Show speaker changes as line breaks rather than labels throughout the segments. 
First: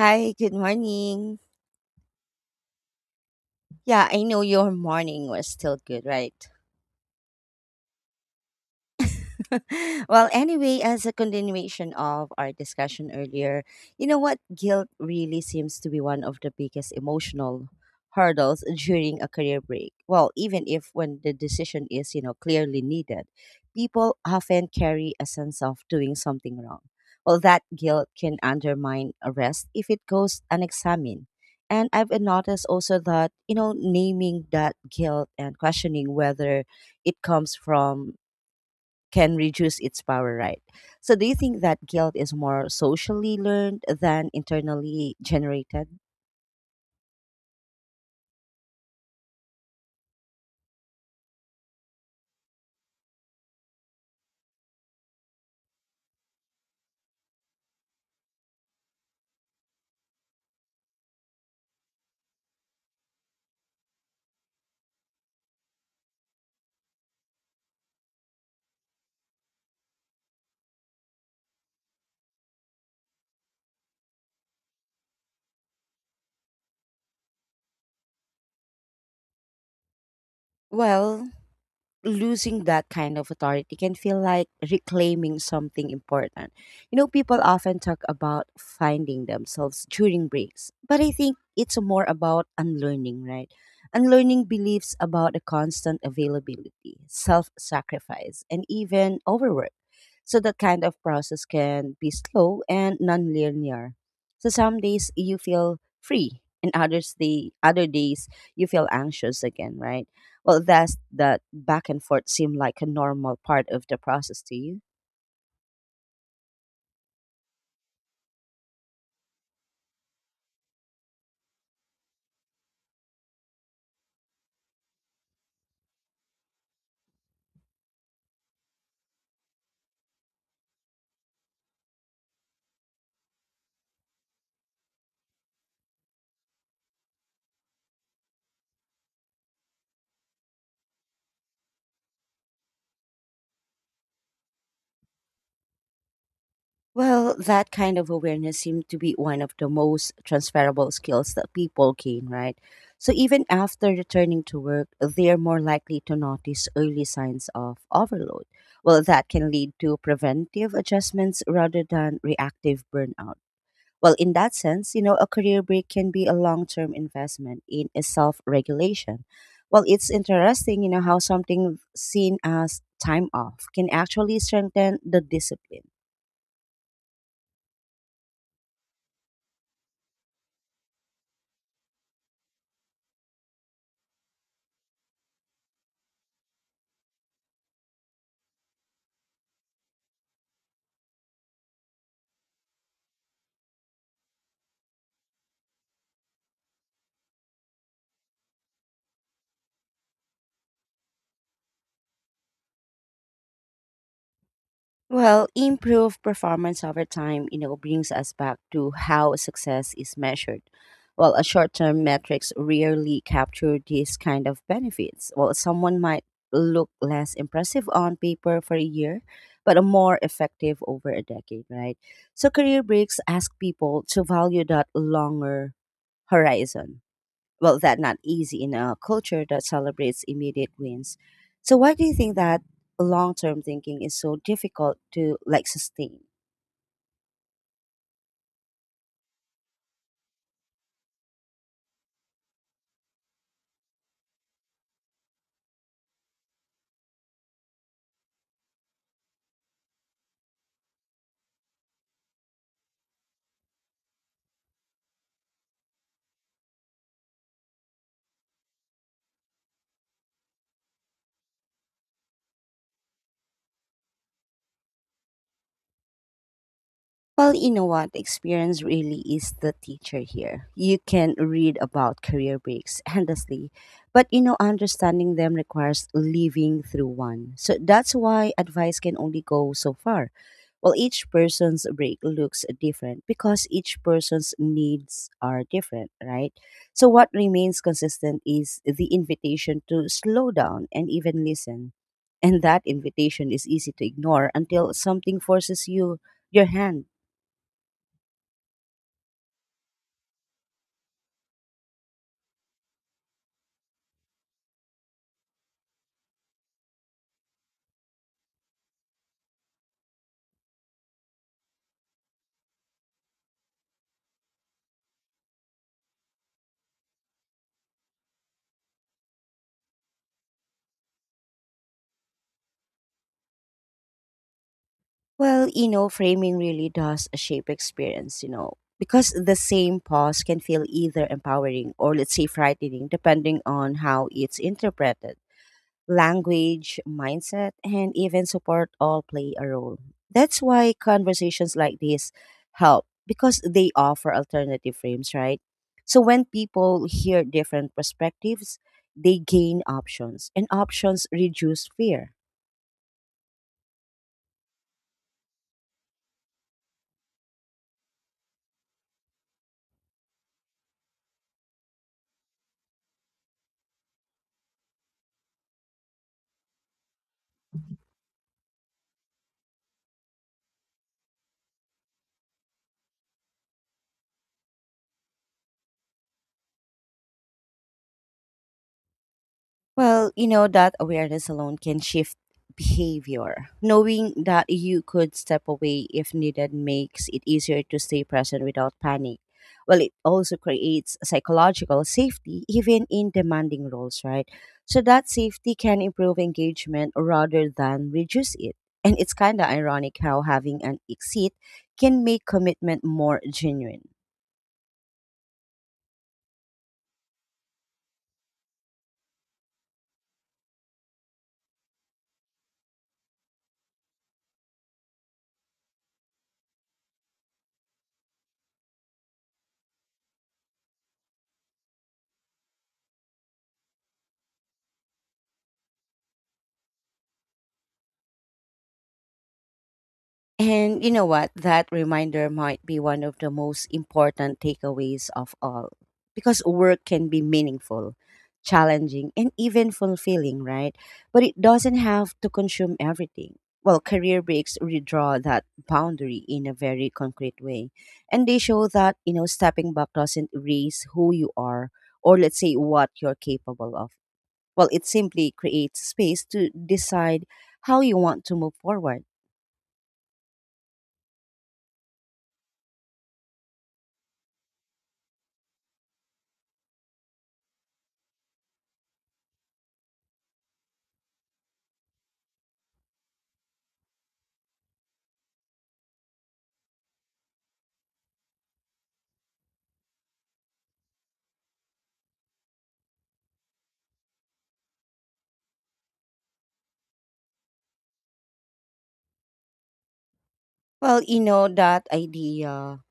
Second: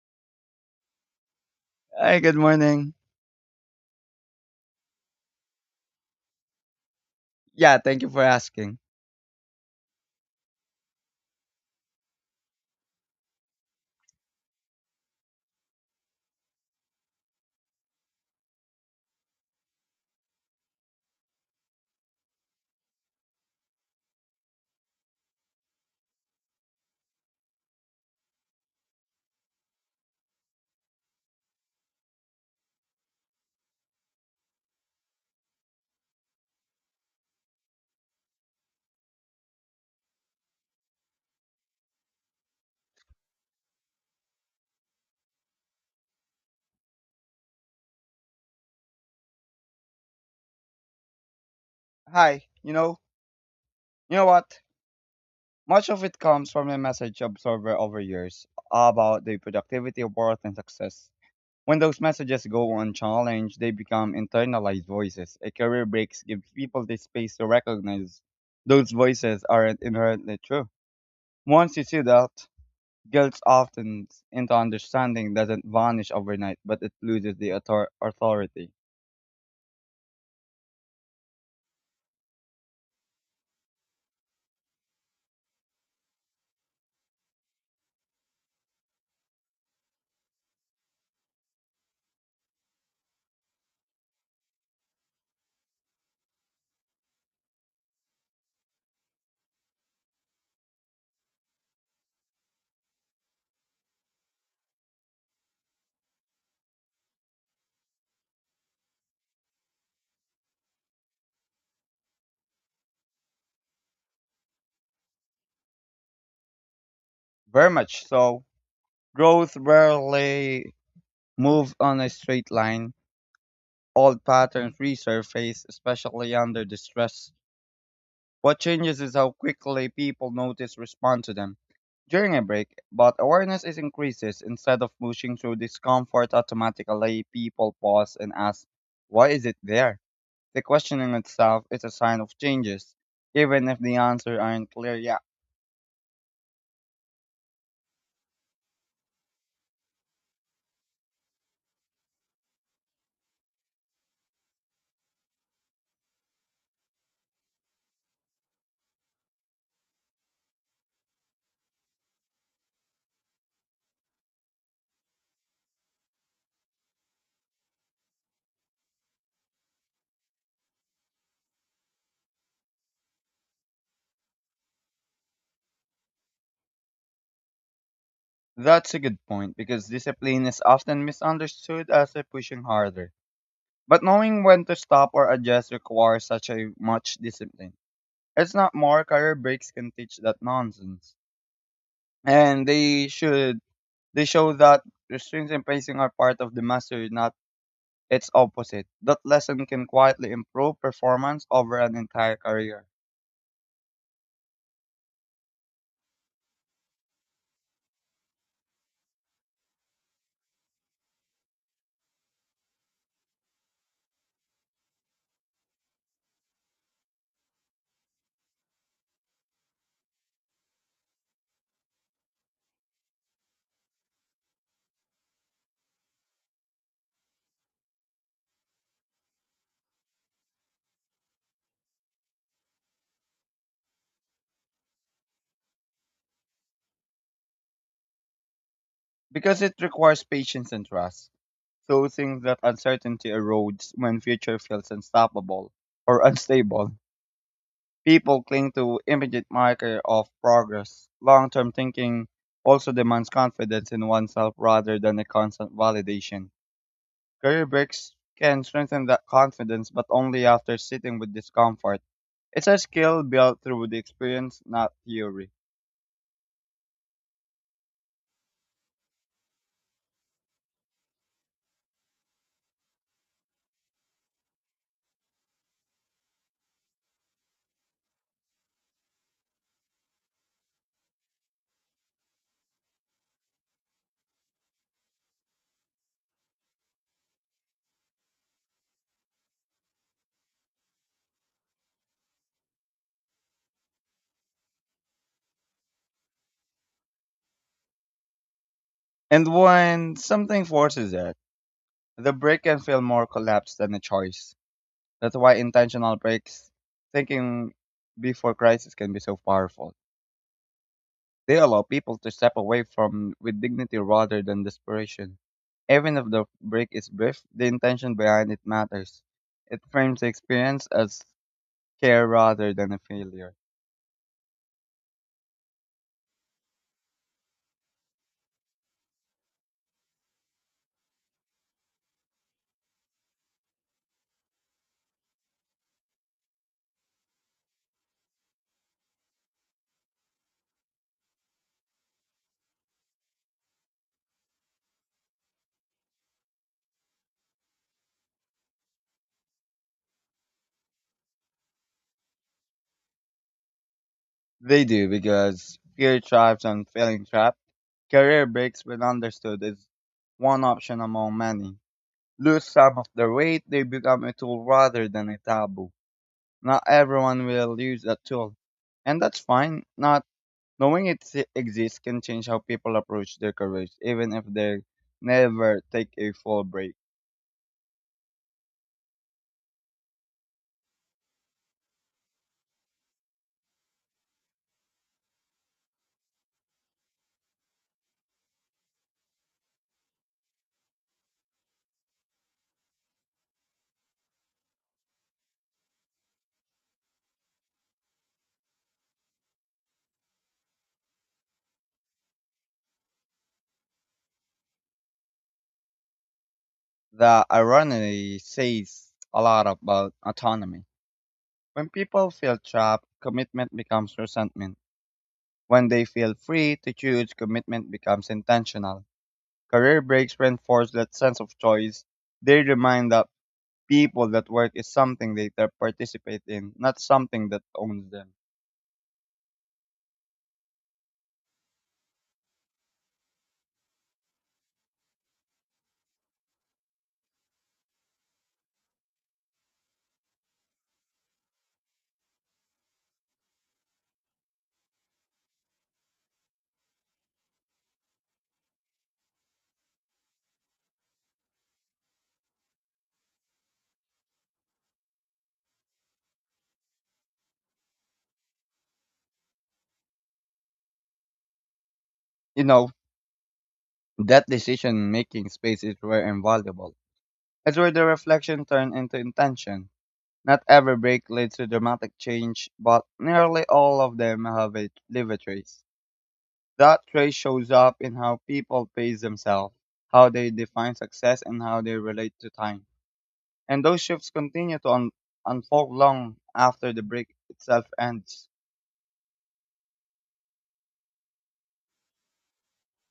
Hi, good morning.
Hi, good morning.
Yeah, I know your morning was still good, right?
Yeah, thank you for asking.
Anyway, as a continuation of our discussion earlier, you know what? Guilt really seems to be one of the biggest emotional hurdles during a career break. Well, even if when the decision is, you know, clearly needed, people often carry a sense of doing something wrong. Well, that guilt can undermine a rest if it goes unexamined. And I've noticed also that, you know, naming that guilt and questioning whether it comes from can reduce its power, right? So, do you think that guilt is more socially learned than internally generated?
Hi, you know what? Much of it comes from the message absorber over years about the productivity of worth and success. When those messages go unchallenged, they become internalized voices. A career break gives people the space to recognize those voices aren't inherently true. Once you see that, guilt often into understanding doesn't vanish overnight, but it loses the authority.
Well, losing that kind of authority can feel like reclaiming something important. You know, people often talk about finding themselves during breaks, but I think it's more about unlearning, right? Unlearning beliefs about the constant availability, self sacrifice, and even overwork. So, that kind of process can be slow and non linear. So, some days you feel free, and others, the other days you feel anxious again, right? Well, does that back and forth seem like a normal part of the process to you?
Very much so growth rarely move on a straight line, old patterns resurface, especially under distress. What changes is how quickly people notice respond to them. During a break, but awareness is increases instead of pushing through discomfort automatically, people pause and ask, why is it there? The questioning itself is a sign of changes, even if the answer aren't clear yet.
Well, that kind of awareness seems to be one of the most transferable skills that people gain, right? So even after returning to work, they're more likely to notice early signs of overload. Well, that can lead to preventive adjustments rather than reactive burnout. Well, in that sense, you know, a career break can be a long term investment in a self regulation. Well, it's interesting, you know, how something seen as time off can actually strengthen the discipline.
That's a good point because discipline is often misunderstood as a pushing harder. But knowing when to stop or adjust requires such a much discipline. It's not more career breaks can teach that nonsense. And they should they show that restraints and pacing are part of the mastery, not its opposite. That lesson can quietly improve performance over an entire career.
Well, improved performance over time, you know, brings us back to how success is measured. Well, a short-term metrics rarely capture these kind of benefits. Well, someone might look less impressive on paper for a year, but a more effective over a decade, right? So career breaks ask people to value that longer horizon, well that not easy in a culture that celebrates immediate wins. So why do you think that long-term thinking is so difficult to, like, sustain?
Because it requires patience and trust. So things that uncertainty erodes when future feels unstoppable or unstable. People cling to immediate marker of progress. Long-term thinking also demands confidence in oneself rather than a constant validation. Career breaks can strengthen that confidence, but only after sitting with discomfort. It's a skill built through the experience, not theory.
Well, you know what? Experience really is the teacher here. You can read about career breaks endlessly, but you know, understanding them requires living through one. So that's why advice can only go so far. Well, each person's break looks different because each person's needs are different, right? So, what remains consistent is the invitation to slow down and even listen. And that invitation is easy to ignore until something forces you your hand.
And when something forces it, the break can feel more collapse than a choice. That's why intentional breaks, thinking before crisis, can be so powerful. They allow people to step away from with dignity rather than desperation. Even if the break is brief, the intention behind it matters. It frames the experience as care rather than a failure.
Well, you know, framing really does shape experience, you know, because the same pause can feel either empowering or, let's say, frightening, depending on how it's interpreted. Language, mindset, and even support all play a role. That's why conversations like this help, because they offer alternative frames, right? So when people hear different perspectives, they gain options, and options reduce fear.
They do because fear thrives on feeling trapped. Career breaks, when understood, is one option among many. Lose some of their weight, they become a tool rather than a taboo. Not everyone will use that tool, and that's fine. Not knowing it exists can change how people approach their careers, even if they never take a full break.
Well, you know, that awareness alone can shift behavior. Knowing that you could step away if needed makes it easier to stay present without panic. Well, it also creates psychological safety, even in demanding roles, right? So that safety can improve engagement rather than reduce it. And it's kind of ironic how having an exit can make commitment more genuine.
The irony says a lot about autonomy. When people feel trapped, commitment becomes resentment. When they feel free to choose, commitment becomes intentional. Career breaks reinforce that sense of choice. They remind that people that work is something they participate in, not something that owns them.
And you know what? That reminder might be one of the most important takeaways of all. Because work can be meaningful, challenging, and even fulfilling, right? But it doesn't have to consume everything. Well, career breaks redraw that boundary in a very concrete way. And they show that, you know, stepping back doesn't erase who you are or, let's say, what you're capable of. Well, it simply creates space to decide how you want to move forward.
You know, that decision making space is rare and valuable. It's where the reflection turned into intention. Not every break leads to dramatic change, but nearly all of them have a, leave a trace. That trace shows up in how people pace themselves, how they define success, and how they relate to time. And those shifts continue to unfold long after the break itself ends.
Well, you know, that idea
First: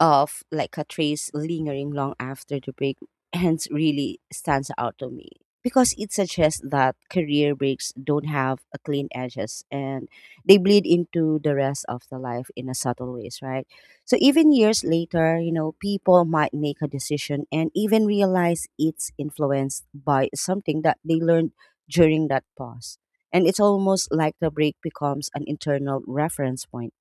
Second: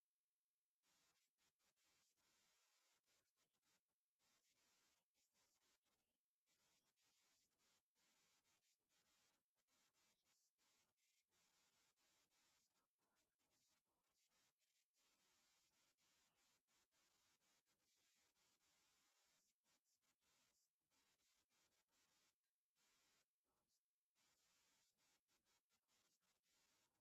of, like, a trace lingering long after the break ends really stands out to me, because it suggests that career breaks don't have a clean edges and they bleed into the rest of the life in a subtle ways, right? So even years later, you know, people might make a decision and even realize it's influenced by something that they learned during that pause. And it's almost like the break becomes an internal reference point.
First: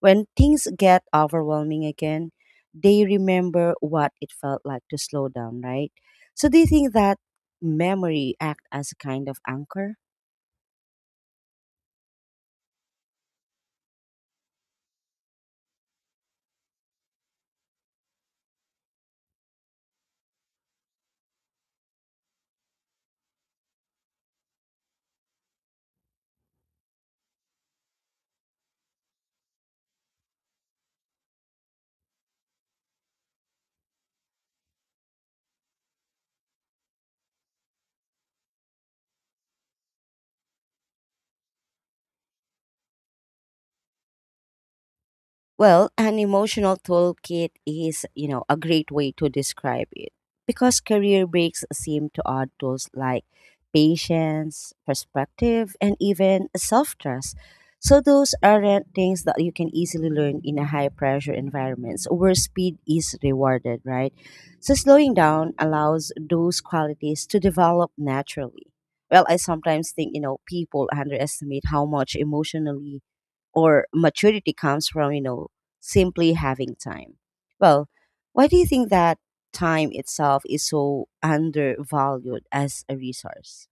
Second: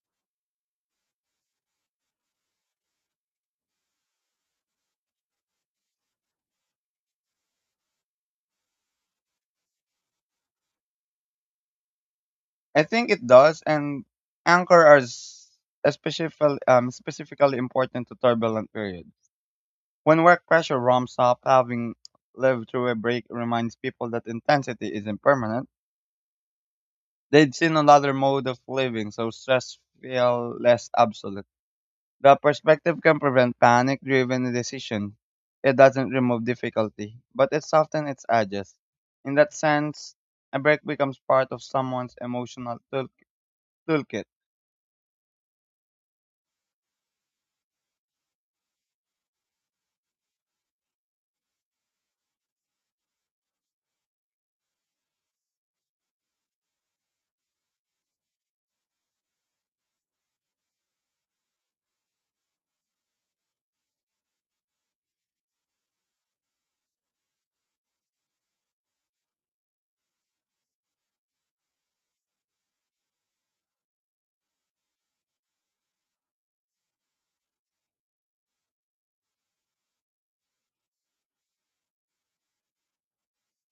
When things get overwhelming again, they remember what it felt like to slow down, right? So do you think that memory act as a kind of anchor?
I think it does, and anchor are s- especially, specifically important to turbulent periods. When work pressure ramps up, having lived through a break reminds people that intensity isn't permanent. They'd seen another mode of living, so stress feel less absolute. The perspective can prevent panic-driven decision. It doesn't remove difficulty, but it softens its edges. In that sense, a break becomes part of someone's toolkit.
Well, an emotional toolkit is, you know, a great way to describe it, because career breaks seem to add tools like patience, perspective, and even self trust. So, those aren't things that you can easily learn in a high pressure environments where speed is rewarded, right? So, slowing down allows those qualities to develop naturally. Well, I sometimes think, you know, people underestimate how much emotionally or maturity comes from, you know, simply having time. Well, why do you think that time itself is so undervalued as a resource?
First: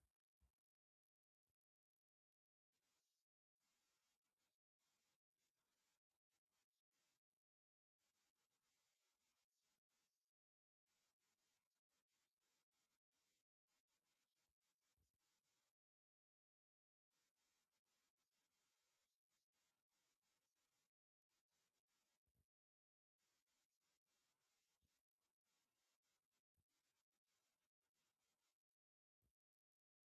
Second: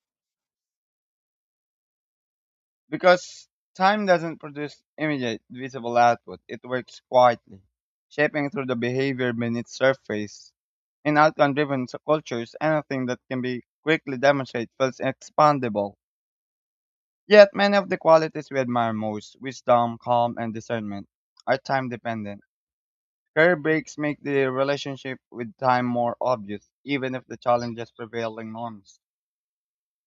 Because time doesn't produce immediate visible output, it works quietly, shaping through the behavior beneath surface. In outcome driven cultures, anything that can be quickly demonstrated feels expandable. Yet, many of the qualities we admire most wisdom, calm, and discernment are time dependent. Career breaks make the relationship with time more obvious, even if the challenges prevailing norms.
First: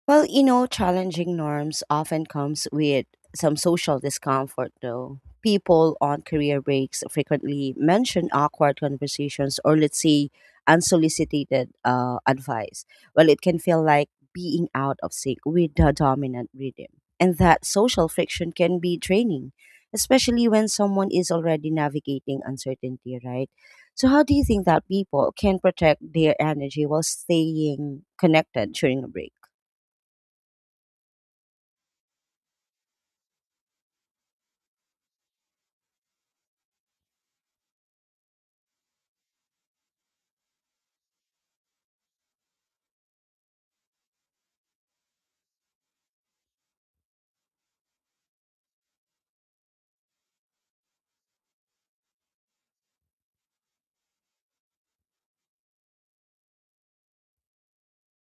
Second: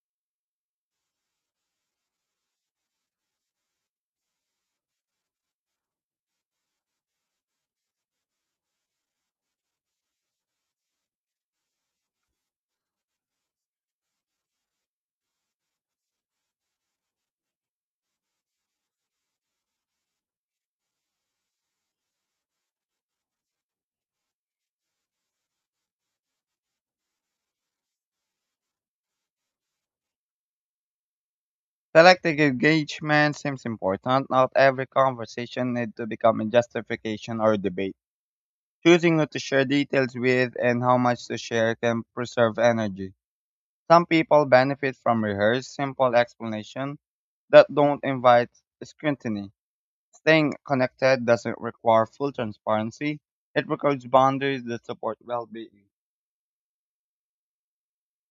Well, you know, challenging norms often comes with some social discomfort, though. People on career breaks frequently mention awkward conversations or, let's say, unsolicited advice. Well, it can feel like being out of sync with the dominant rhythm. And that social friction can be draining, especially when someone is already navigating uncertainty, right? So, how do you think that people can protect their energy while staying connected during a break?
Selective engagement seems important. Not every conversation needs to become a justification or debate. Choosing who to share details with and how much to share can preserve energy. Some people benefit from rehearsed, simple explanations that don't invite scrutiny. Staying connected doesn't require full transparency. It requires boundaries that support well-being.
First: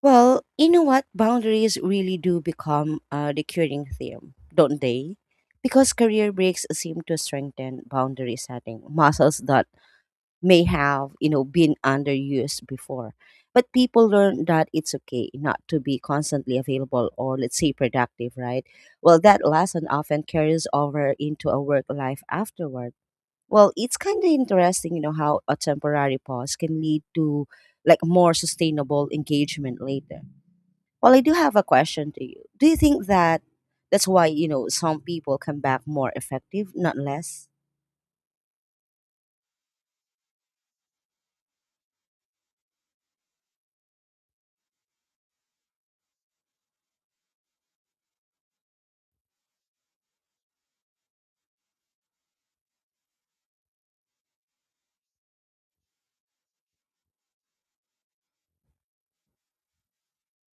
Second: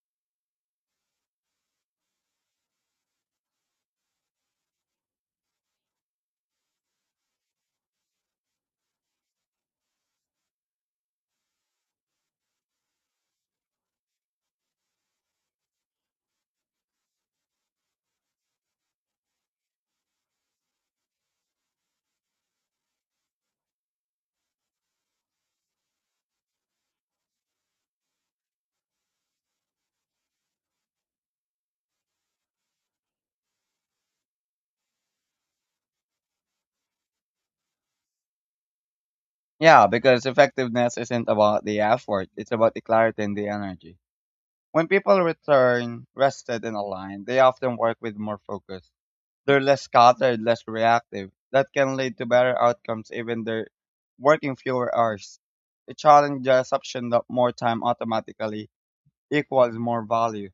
Well, you know what? Boundaries really do become the curing theme, don't they? Because career breaks seem to strengthen boundary setting muscles that may have, you know, been underused before. But people learn that it's okay not to be constantly available or, let's say, productive, right? Well, that lesson often carries over into a work life afterward. Well, it's kind of interesting, you know, how a temporary pause can lead to, like, more sustainable engagement later. Well, I do have a question to you. Do you think that that's why, you know, some people come back more effective, not less?
Yeah, because effectiveness isn't about the effort. It's about the clarity and the energy. When people return rested and aligned, they often work with more focus. They're less scattered, less reactive. That can lead to better outcomes even they're working fewer hours. It challenges the assumption that more time automatically equals more value.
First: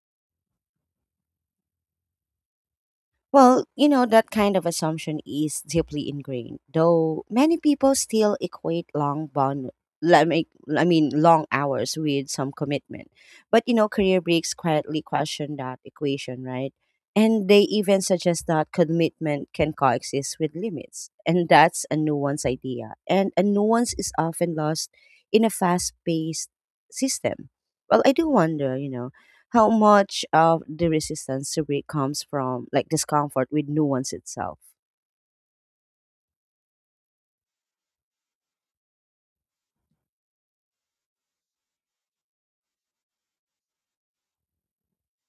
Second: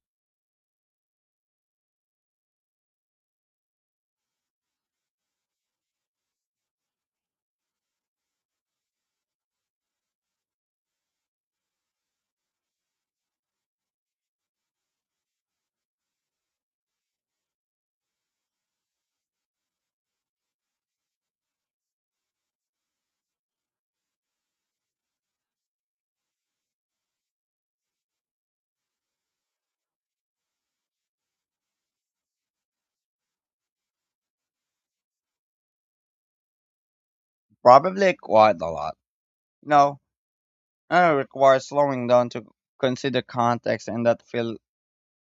Well, you know, that kind of assumption is deeply ingrained, though many people still equate long bond let me, I mean long hours with some commitment. But you know, career breaks quietly question that equation, right? And they even suggest that commitment can coexist with limits. And that's a nuanced idea. And a nuance is often lost in a fast paced system. Well, I do wonder, you know, how much of the resistance to break comes from, like, discomfort with nuance itself?
Probably quite a lot. No, and it requires slowing down to consider context and that feel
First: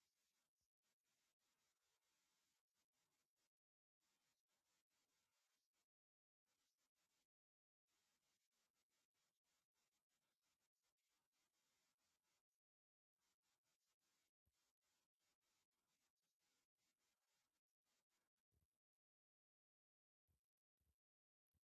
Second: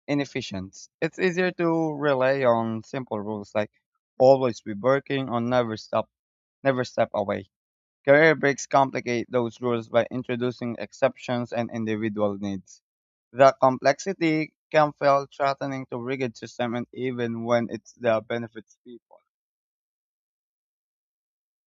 inefficient. It's easier to rely on simple rules like always be working or never stop never step away. Career breaks complicate those rules by introducing exceptions and individual needs. The complexity can feel threatening to rigid system and even when it's the benefits people.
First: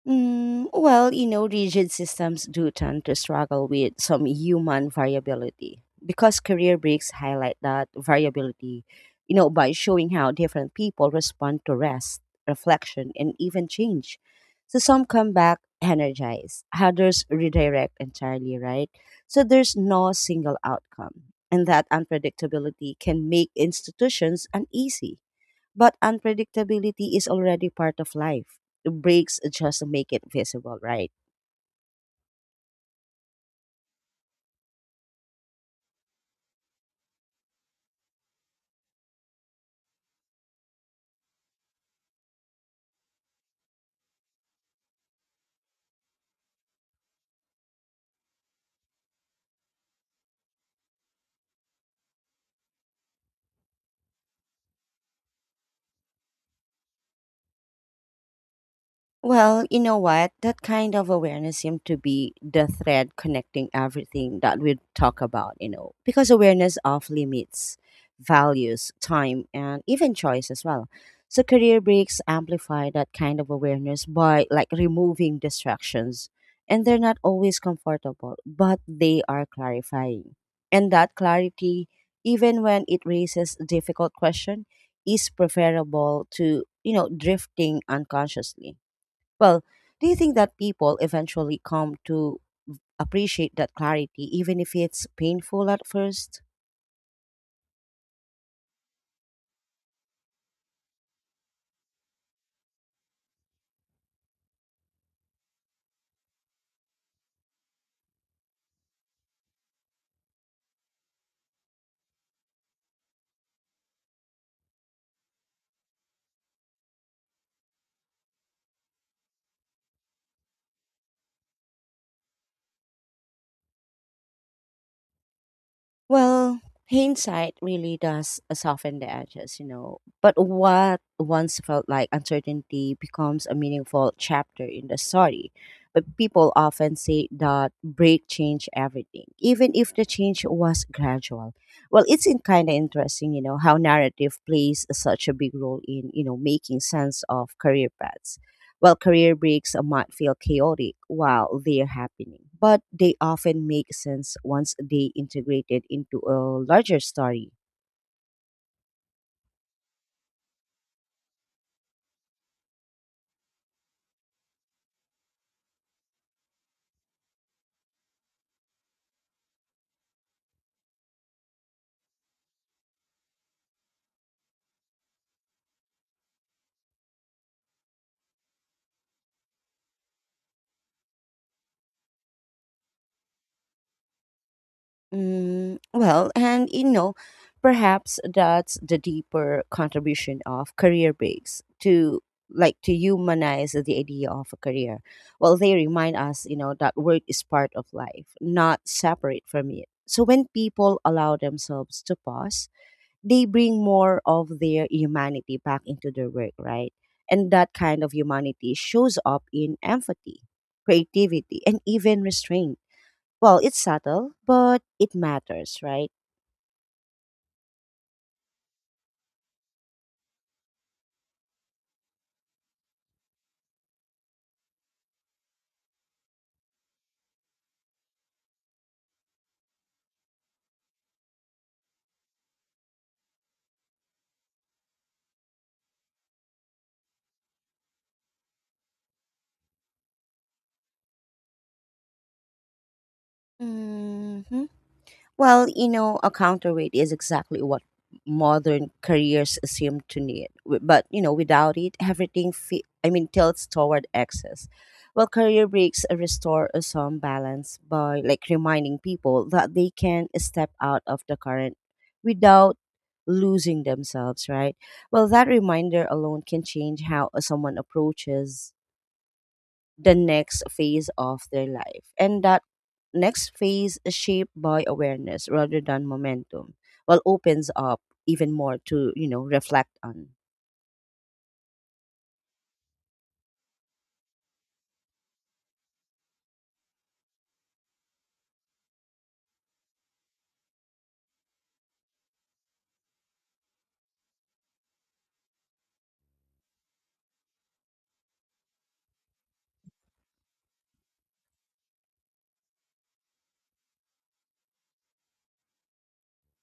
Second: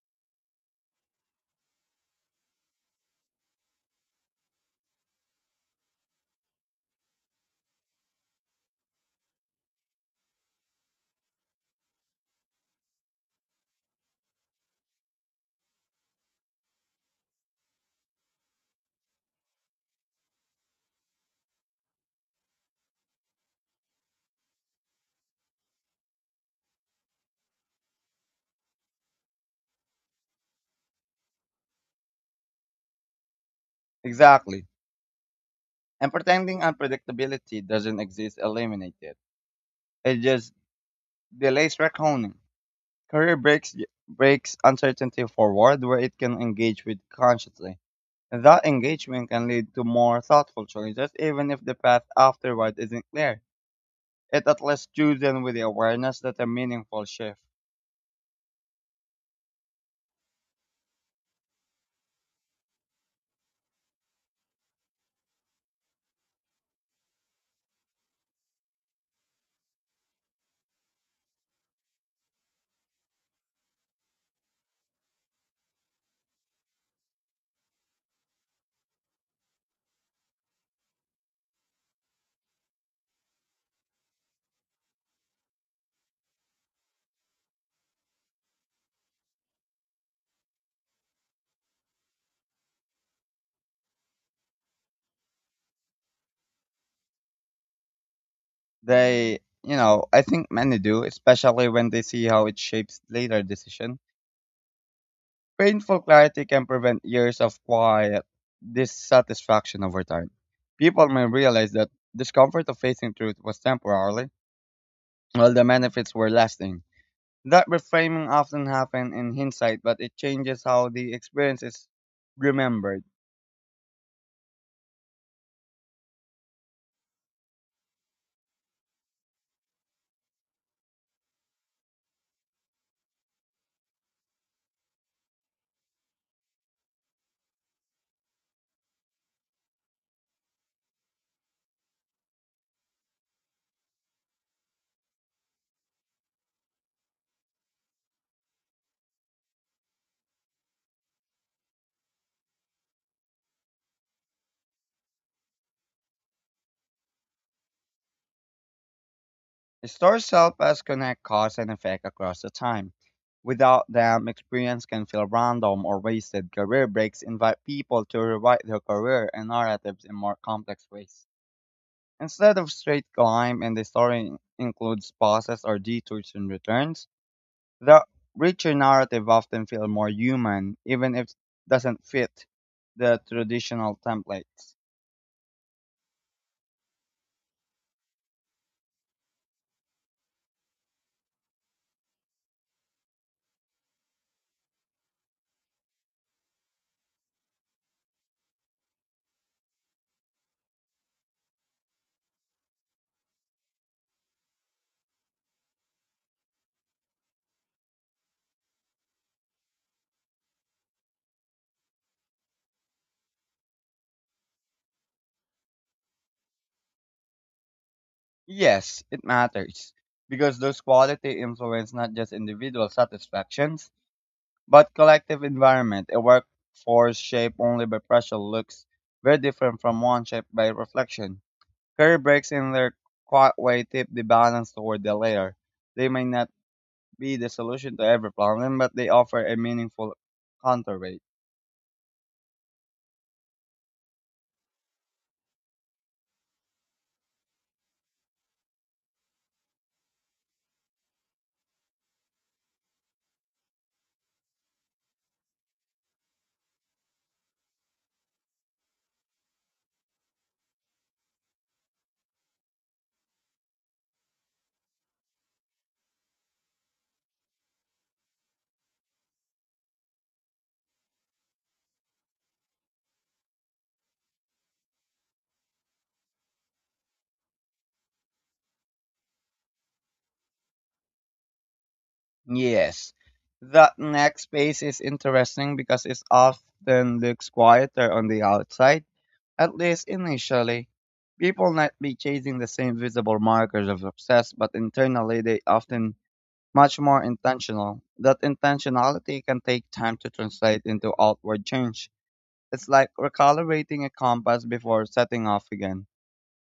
Well, you know, rigid systems do tend to struggle with some human variability, because career breaks highlight that variability, you know, by showing how different people respond to rest, reflection, and even change. So some come back energized, others redirect entirely, right? So there's no single outcome, and that unpredictability can make institutions uneasy. But unpredictability is already part of life. Breaks just make it visible, right?
Exactly. And pretending unpredictability doesn't exist eliminates it. It just delays reckoning. Career breaks uncertainty forward where it can engage with consciously. And that engagement can lead to more thoughtful choices even if the path afterward isn't clear. It at least do them with the awareness that a meaningful shift.
Well, you know what? That kind of awareness seemed to be the thread connecting everything that we talk about, you know, because awareness of limits, values, time, and even choice as well. So, career breaks amplify that kind of awareness by, like, removing distractions. And they're not always comfortable, but they are clarifying. And that clarity, even when it raises difficult question, is preferable to, you know, drifting unconsciously. Well, do you think that people eventually come to appreciate that clarity, even if it's painful at first?
I think many do, especially when they see how it shapes later decision. Painful clarity can prevent years of quiet dissatisfaction over time. People may realize that discomfort of facing truth was temporarily, while the benefits were lasting. That reframing often happens in hindsight, but it changes how the experience is remembered.
Well, hindsight really does soften the edges, you know. But what once felt like uncertainty becomes a meaningful chapter in the story. But people often say that break changed everything, even if the change was gradual. Well, it's in kind of interesting, you know, how narrative plays such a big role in, you know, making sense of career paths. While career breaks might feel chaotic while they're happening, but they often make sense once they integrated into a larger story.
Stories help us connect cause and effect across the time. Without them, experience can feel random or wasted. Career breaks invite people to rewrite their career and narratives in more complex ways. Instead of straight climb and the story includes pauses or detours and returns, the richer narrative often feels more human, even if it doesn't fit the traditional templates.
Well, and you know, perhaps that's the deeper contribution of career breaks to to humanize the idea of a career. Well, they remind us, you know, that work is part of life, not separate from it. So when people allow themselves to pause, they bring more of their humanity back into their work, right? And that kind of humanity shows up in empathy, creativity, and even restraint. Well, it's subtle, but it matters, right?
Yes, it matters because those quality influence not just individual satisfactions. But collective environment, a workforce shaped only by pressure looks very different from one shaped by reflection. Career breaks in their quiet way tip the balance toward the latter. They may not be the solution to every problem, but they offer a meaningful counterweight.
hmm Well, you know, a counterweight is exactly what modern careers seem to need. But, you know, without it, everything tilts toward excess. Well, career breaks restore some balance by, like, reminding people that they can step out of the current without losing themselves, right? Well, that reminder alone can change how someone approaches the next phase of their life. And that next phase is shaped by awareness rather than momentum, while opens up even more to, you know, reflect on.
Yes. That next space is interesting because it often looks quieter on the outside, at least initially. People might be chasing the same visible markers of success, but internally they often much more intentional. That intentionality can take time to translate into outward change. It's like recalibrating a compass before setting off again.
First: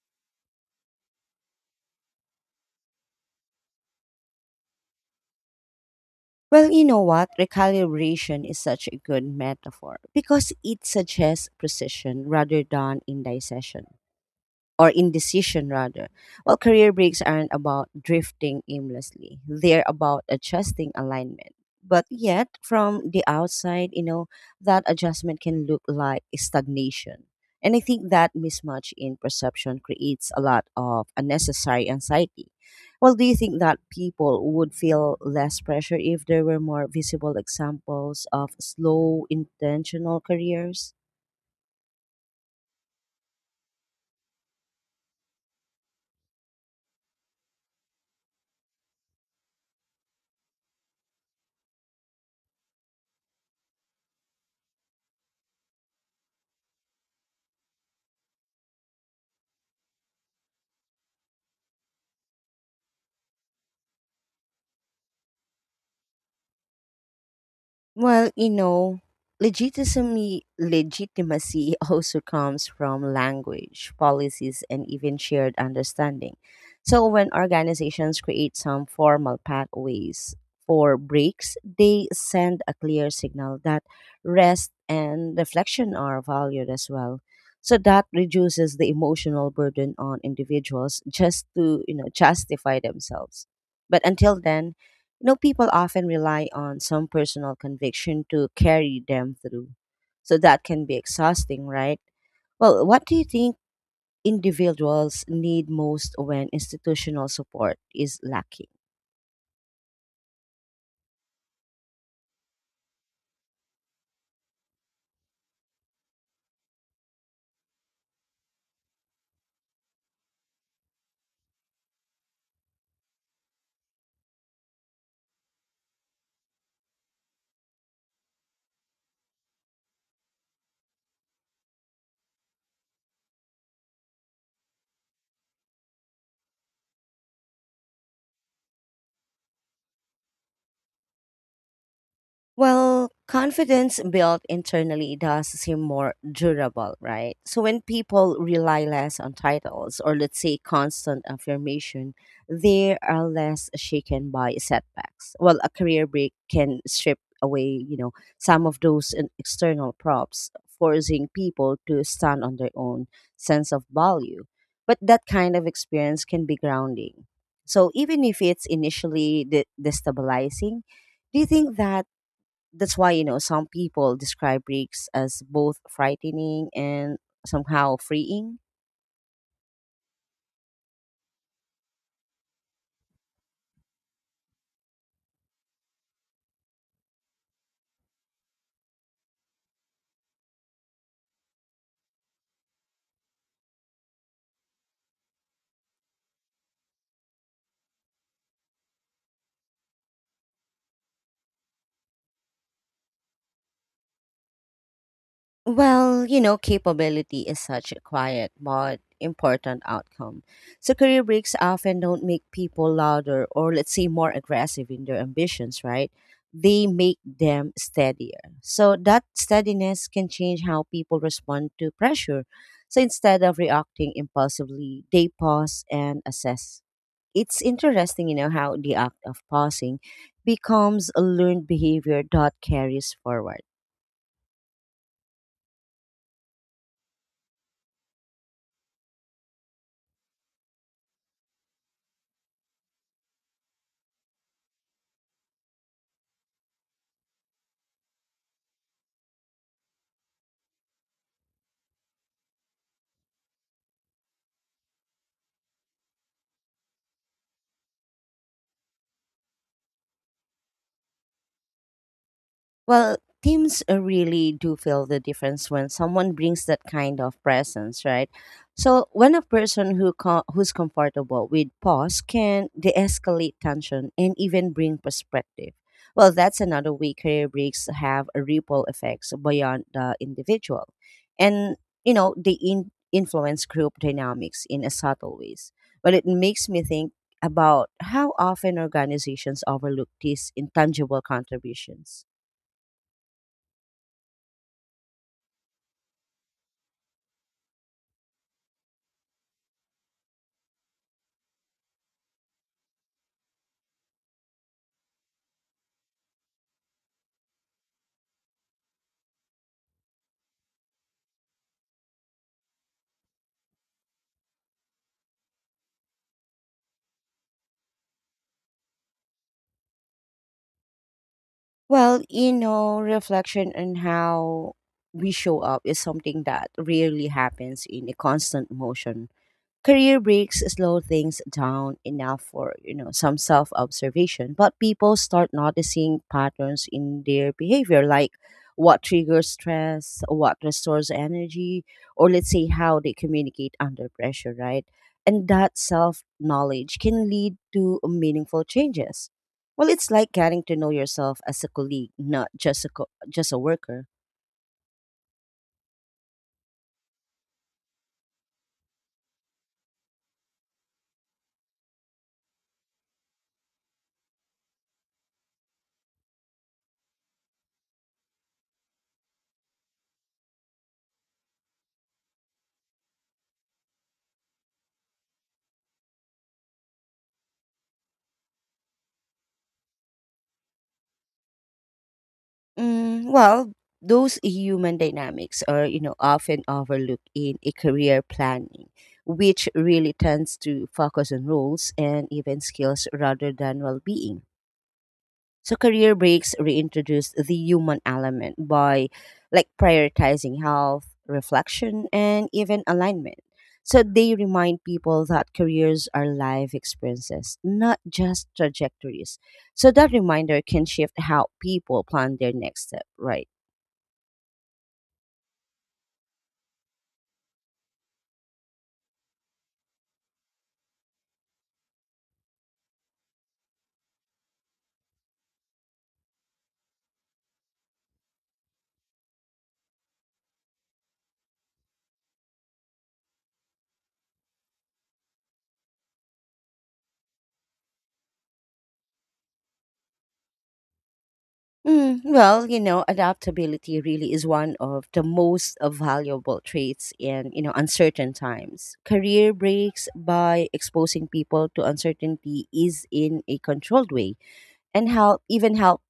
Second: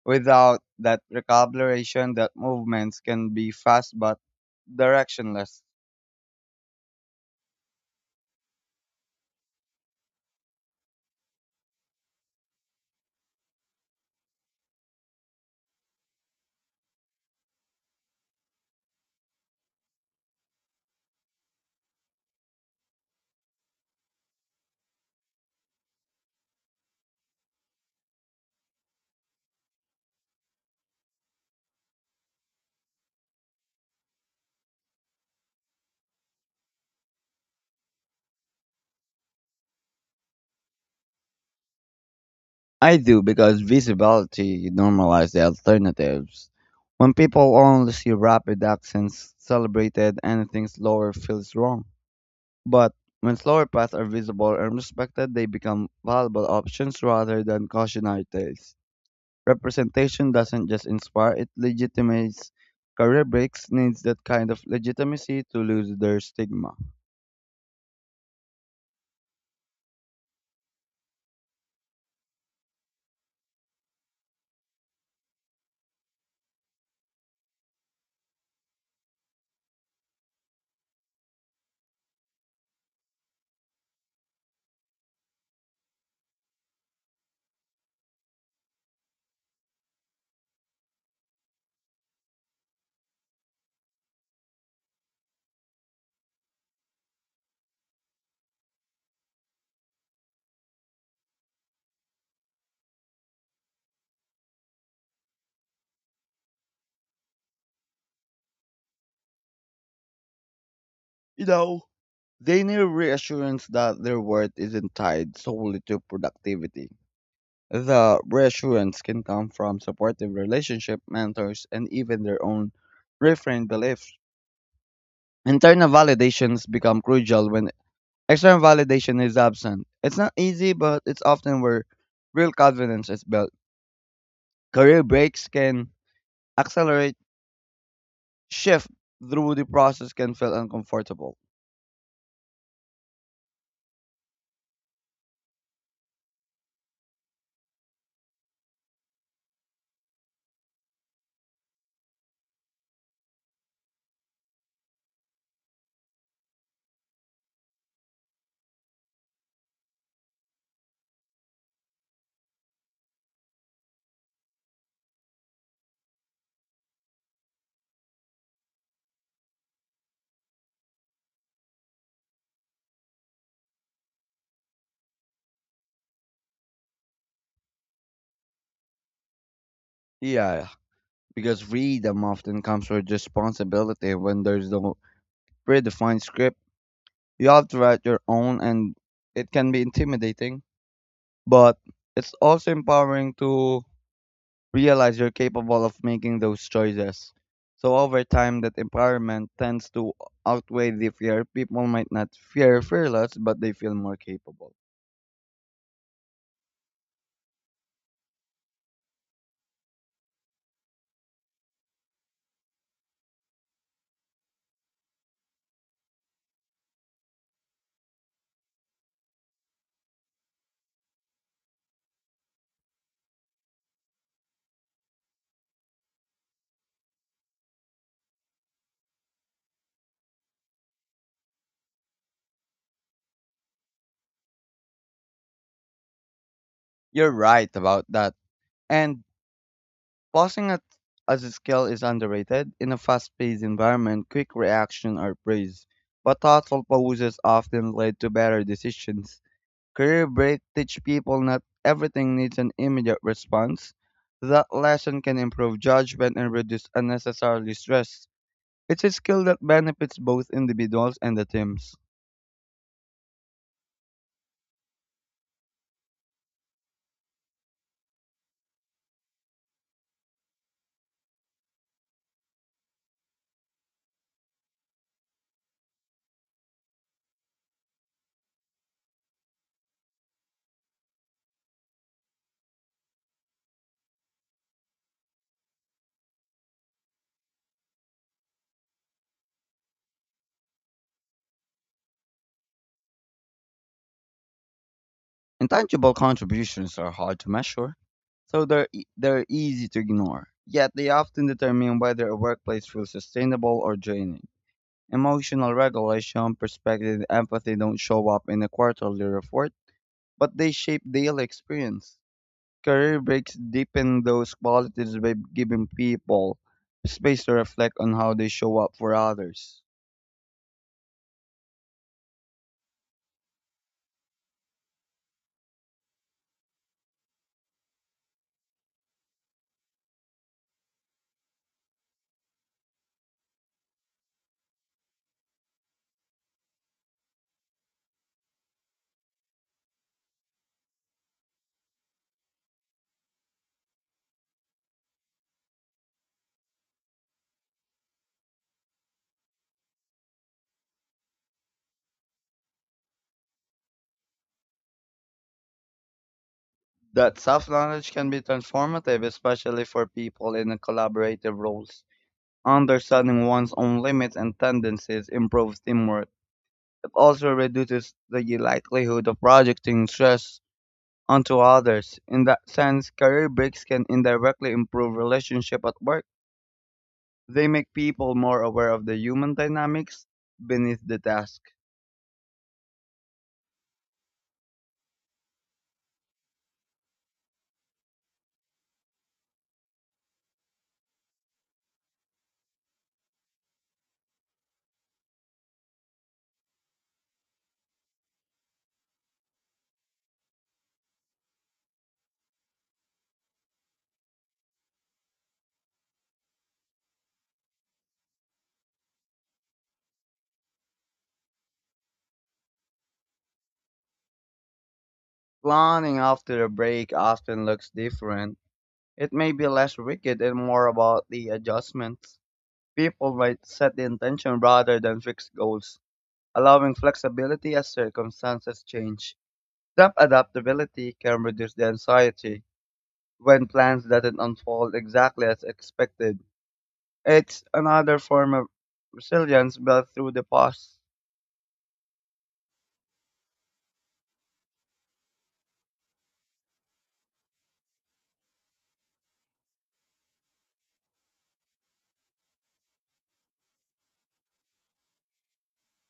Without that recalibration, that movements can be fast but directionless.
Well, you know what? Recalibration is such a good metaphor because it suggests precision rather than indecision rather. Well, career breaks aren't about drifting aimlessly. They're about adjusting alignment. But yet, from the outside, you know, that adjustment can look like stagnation. And I think that mismatch in perception creates a lot of unnecessary anxiety. Well, do you think that people would feel less pressure if there were more visible examples of slow, intentional careers?
I do because visibility normalizes the alternatives. When people only see rapid actions celebrated, anything slower feels wrong. But when slower paths are visible and respected, they become valuable options rather than cautionary tales. Representation doesn't just inspire, it legitimates. Career breaks needs that kind of legitimacy to lose their stigma.
Well, you know, legitimacy also comes from language, policies, and even shared understanding. So when organizations create some formal pathways for breaks, they send a clear signal that rest and reflection are valued as well. So that reduces the emotional burden on individuals just to, you know, justify themselves. But until then, you know, people often rely on some personal conviction to carry them through. So that can be exhausting, right? Well, what do you think individuals need most when institutional support is lacking?
You know, they need reassurance that their worth isn't tied solely to productivity. The reassurance can come from supportive relationship, mentors, and even their own reframed beliefs. Internal validations become crucial when external validation is absent. It's not easy, but it's often where real confidence is built. Career breaks can accelerate shift through the process can feel uncomfortable.
Well, confidence built internally does seem more durable, right? So when people rely less on titles or let's say constant affirmation, they are less shaken by setbacks. Well, a career break can strip away, you know, some of those external props, forcing people to stand on their own sense of value. But that kind of experience can be grounding. So even if it's initially destabilizing, do you think that that's why you know some people describe breaks as both frightening and somehow freeing?
Yeah, because freedom often comes with responsibility when there's no predefined script. You have to write your own and it can be intimidating, but it's also empowering to realize you're capable of making those choices. So over time, that empowerment tends to outweigh the fear. People might not fear fearless, but they feel more capable.
Well, you know, capability is such a quiet but important outcome. So career breaks often don't make people louder or let's say more aggressive in their ambitions, right? They make them steadier, so that steadiness can change how people respond to pressure. So instead of reacting impulsively, they pause and assess. It's interesting, you know, how the act of pausing becomes a learned behavior that carries forward.
You're right about that. And pausing at, as a skill is underrated. In a fast-paced environment, quick reaction are praised, but thoughtful pauses often lead to better decisions. Career break teach people not everything needs an immediate response. That lesson can improve judgment and reduce unnecessary stress. It's a skill that benefits both individuals and the teams.
Well, teams really do feel the difference when someone brings that kind of presence, right? So when a person who's comfortable with pause can de-escalate tension and even bring perspective. Well, that's another way career breaks have a ripple effects beyond the individual, and you know they influence group dynamics in a subtle ways. But it makes me think about how often organizations overlook these intangible contributions.
Intangible contributions are hard to measure, so they're easy to ignore. Yet they often determine whether a workplace feels sustainable or draining. Emotional regulation, perspective, and empathy don't show up in a quarterly report, but they shape daily experience. Career breaks deepen those qualities by giving people space to reflect on how they show up for others.
Well, you know, reflection on how we show up is something that rarely happens in a constant motion. Career breaks slow things down enough for, you know, some self-observation, but people start noticing patterns in their behavior, like what triggers stress, what restores energy, or let's say how they communicate under pressure, right? And that self-knowledge can lead to meaningful changes. Well, it's like getting to know yourself as a colleague, not just a co- just a worker.
That self knowledge can be transformative, especially for people in collaborative roles. Understanding one's own limits and tendencies improves teamwork. It also reduces the likelihood of projecting stress onto others. In that sense, career breaks can indirectly improve relationship at work. They make people more aware of the human dynamics beneath the task.
Mm, well, those human dynamics are, you know, often overlooked in a career planning, which really tends to focus on roles and even skills rather than well-being. So career breaks reintroduce the human element by like prioritizing health, reflection, and even alignment. So they remind people that careers are life experiences, not just trajectories. So that reminder can shift how people plan their next step, right?
Planning after a break often looks different. It may be less rigid and more about the adjustments. People might set the intention rather than fixed goals, allowing flexibility as circumstances change. That adaptability can reduce the anxiety when plans doesn't unfold exactly as expected. It's another form of resilience built through the past.
Mm, well, you know, adaptability really is one of the most valuable traits in, you know, uncertain times. Career breaks by exposing people to uncertainty is in a controlled way and help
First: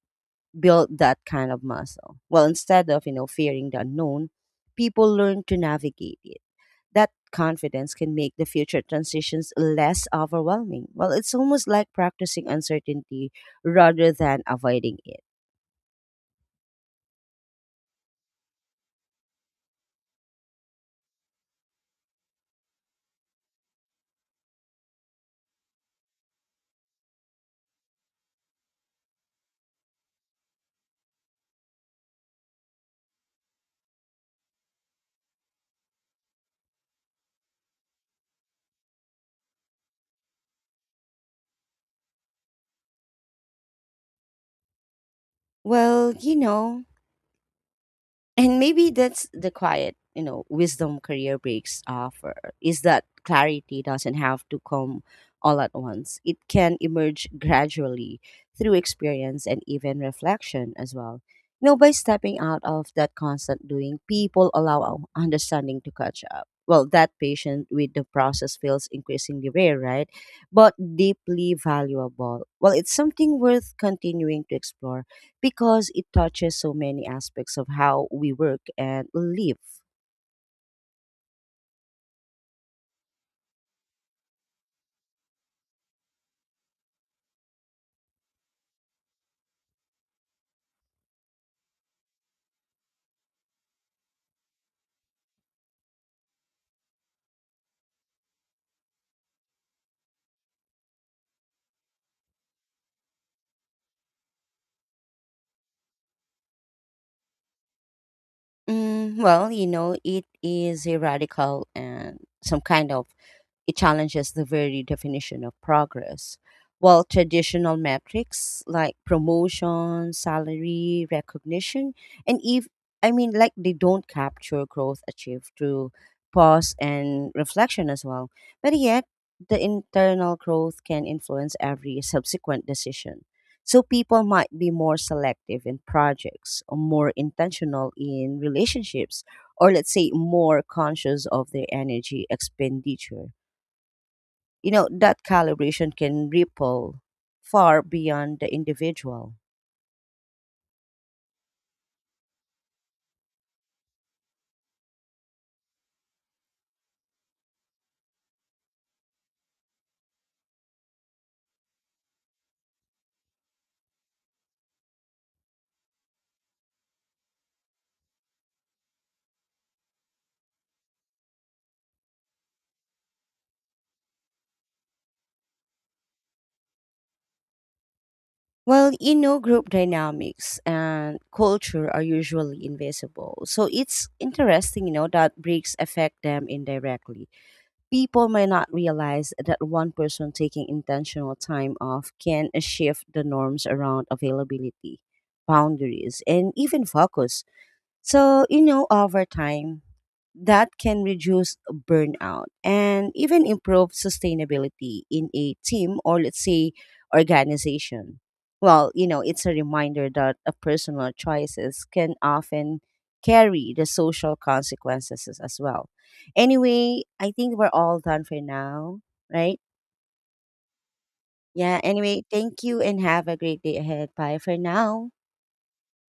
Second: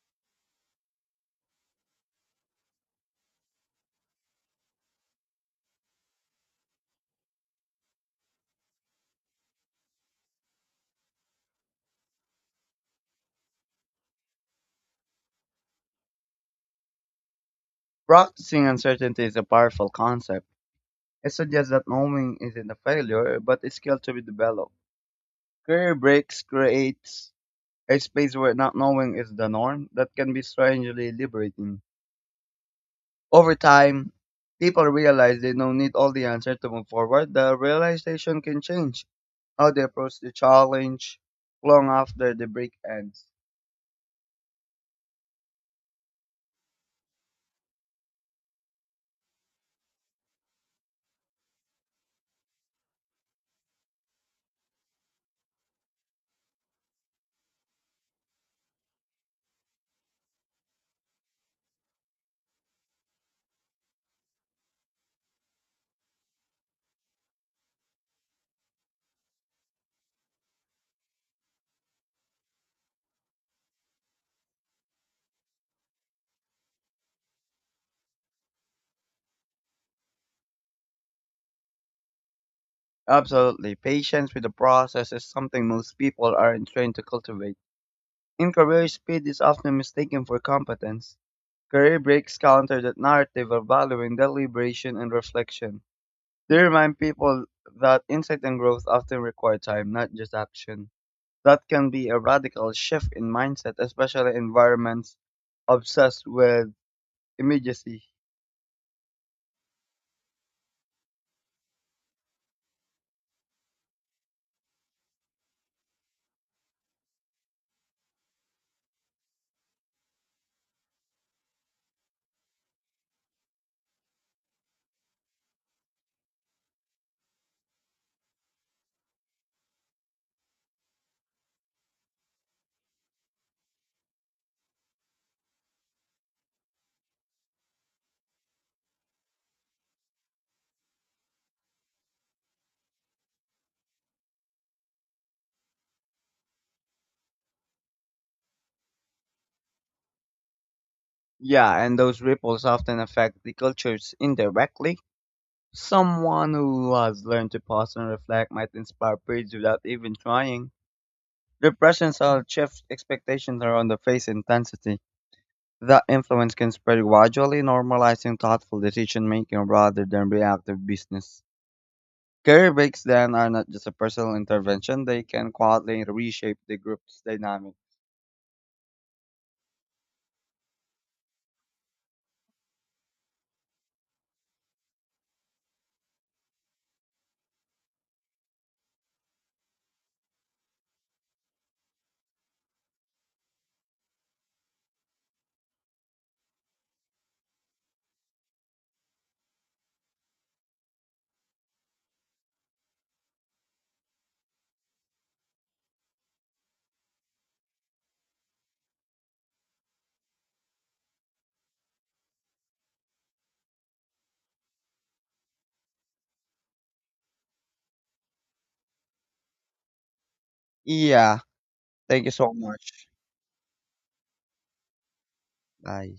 build that kind of muscle. Well, instead of, you know, fearing the unknown, people learn to navigate it. That confidence can make the future transitions less overwhelming. Well, it's almost like practicing uncertainty rather than avoiding it.
Practicing uncertainty is a powerful concept. It suggests that knowing isn't a failure, but a skill to be developed. Career breaks creates a space where not knowing is the norm that can be strangely liberating. Over time, people realize they don't need all the answers to move forward. The realization can change how they approach the challenge long after the break ends.
Well, you know, and maybe that's the quiet, you know, wisdom career breaks offer is that clarity doesn't have to come all at once. It can emerge gradually through experience and even reflection as well. You know, by stepping out of that constant doing, people allow our understanding to catch up. Well, that patient with the process feels increasingly rare, right? But deeply valuable. Well, it's something worth continuing to explore because it touches so many aspects of how we work and live.
Absolutely, patience with the process is something most people aren't trained to cultivate. In career, speed is often mistaken for competence. Career breaks counter that narrative of valuing deliberation and reflection. They remind people that insight and growth often require time, not just action. That can be a radical shift in mindset, especially environments obsessed with immediacy.
Mm, well, you know, it is a radical and some kind of it challenges the very definition of progress. While traditional metrics like promotion, salary, recognition, and if like they don't capture growth achieved through pause and reflection as well. But yet, the internal growth can influence every subsequent decision. So people might be more selective in projects, or more intentional in relationships, or let's say more conscious of their energy expenditure. You know, that calibration can ripple far beyond the individual.
Yeah, and those ripples often affect the cultures indirectly. Someone who has learned to pause and reflect might inspire praise without even trying. Depressions style shift expectations around the face intensity. That influence can spread gradually, normalizing thoughtful decision making rather than reactive business. Career breaks then are not just a personal intervention, they can quietly reshape the group's dynamic.
Well, you know, group dynamics and culture are usually invisible. So it's interesting, you know, that breaks affect them indirectly. People may not realize that one person taking intentional time off can shift the norms around availability, boundaries, and even focus. So, you know, over time, that can reduce burnout and even improve sustainability in a team or let's say organization. Well, you know, it's a reminder that a personal choices can often carry the social consequences as well. Anyway, I think we're all done for now, right?
Yeah,
Yeah, anyway,
thank you so
thank you and
much.
have a great day ahead. Bye for now.
Bye.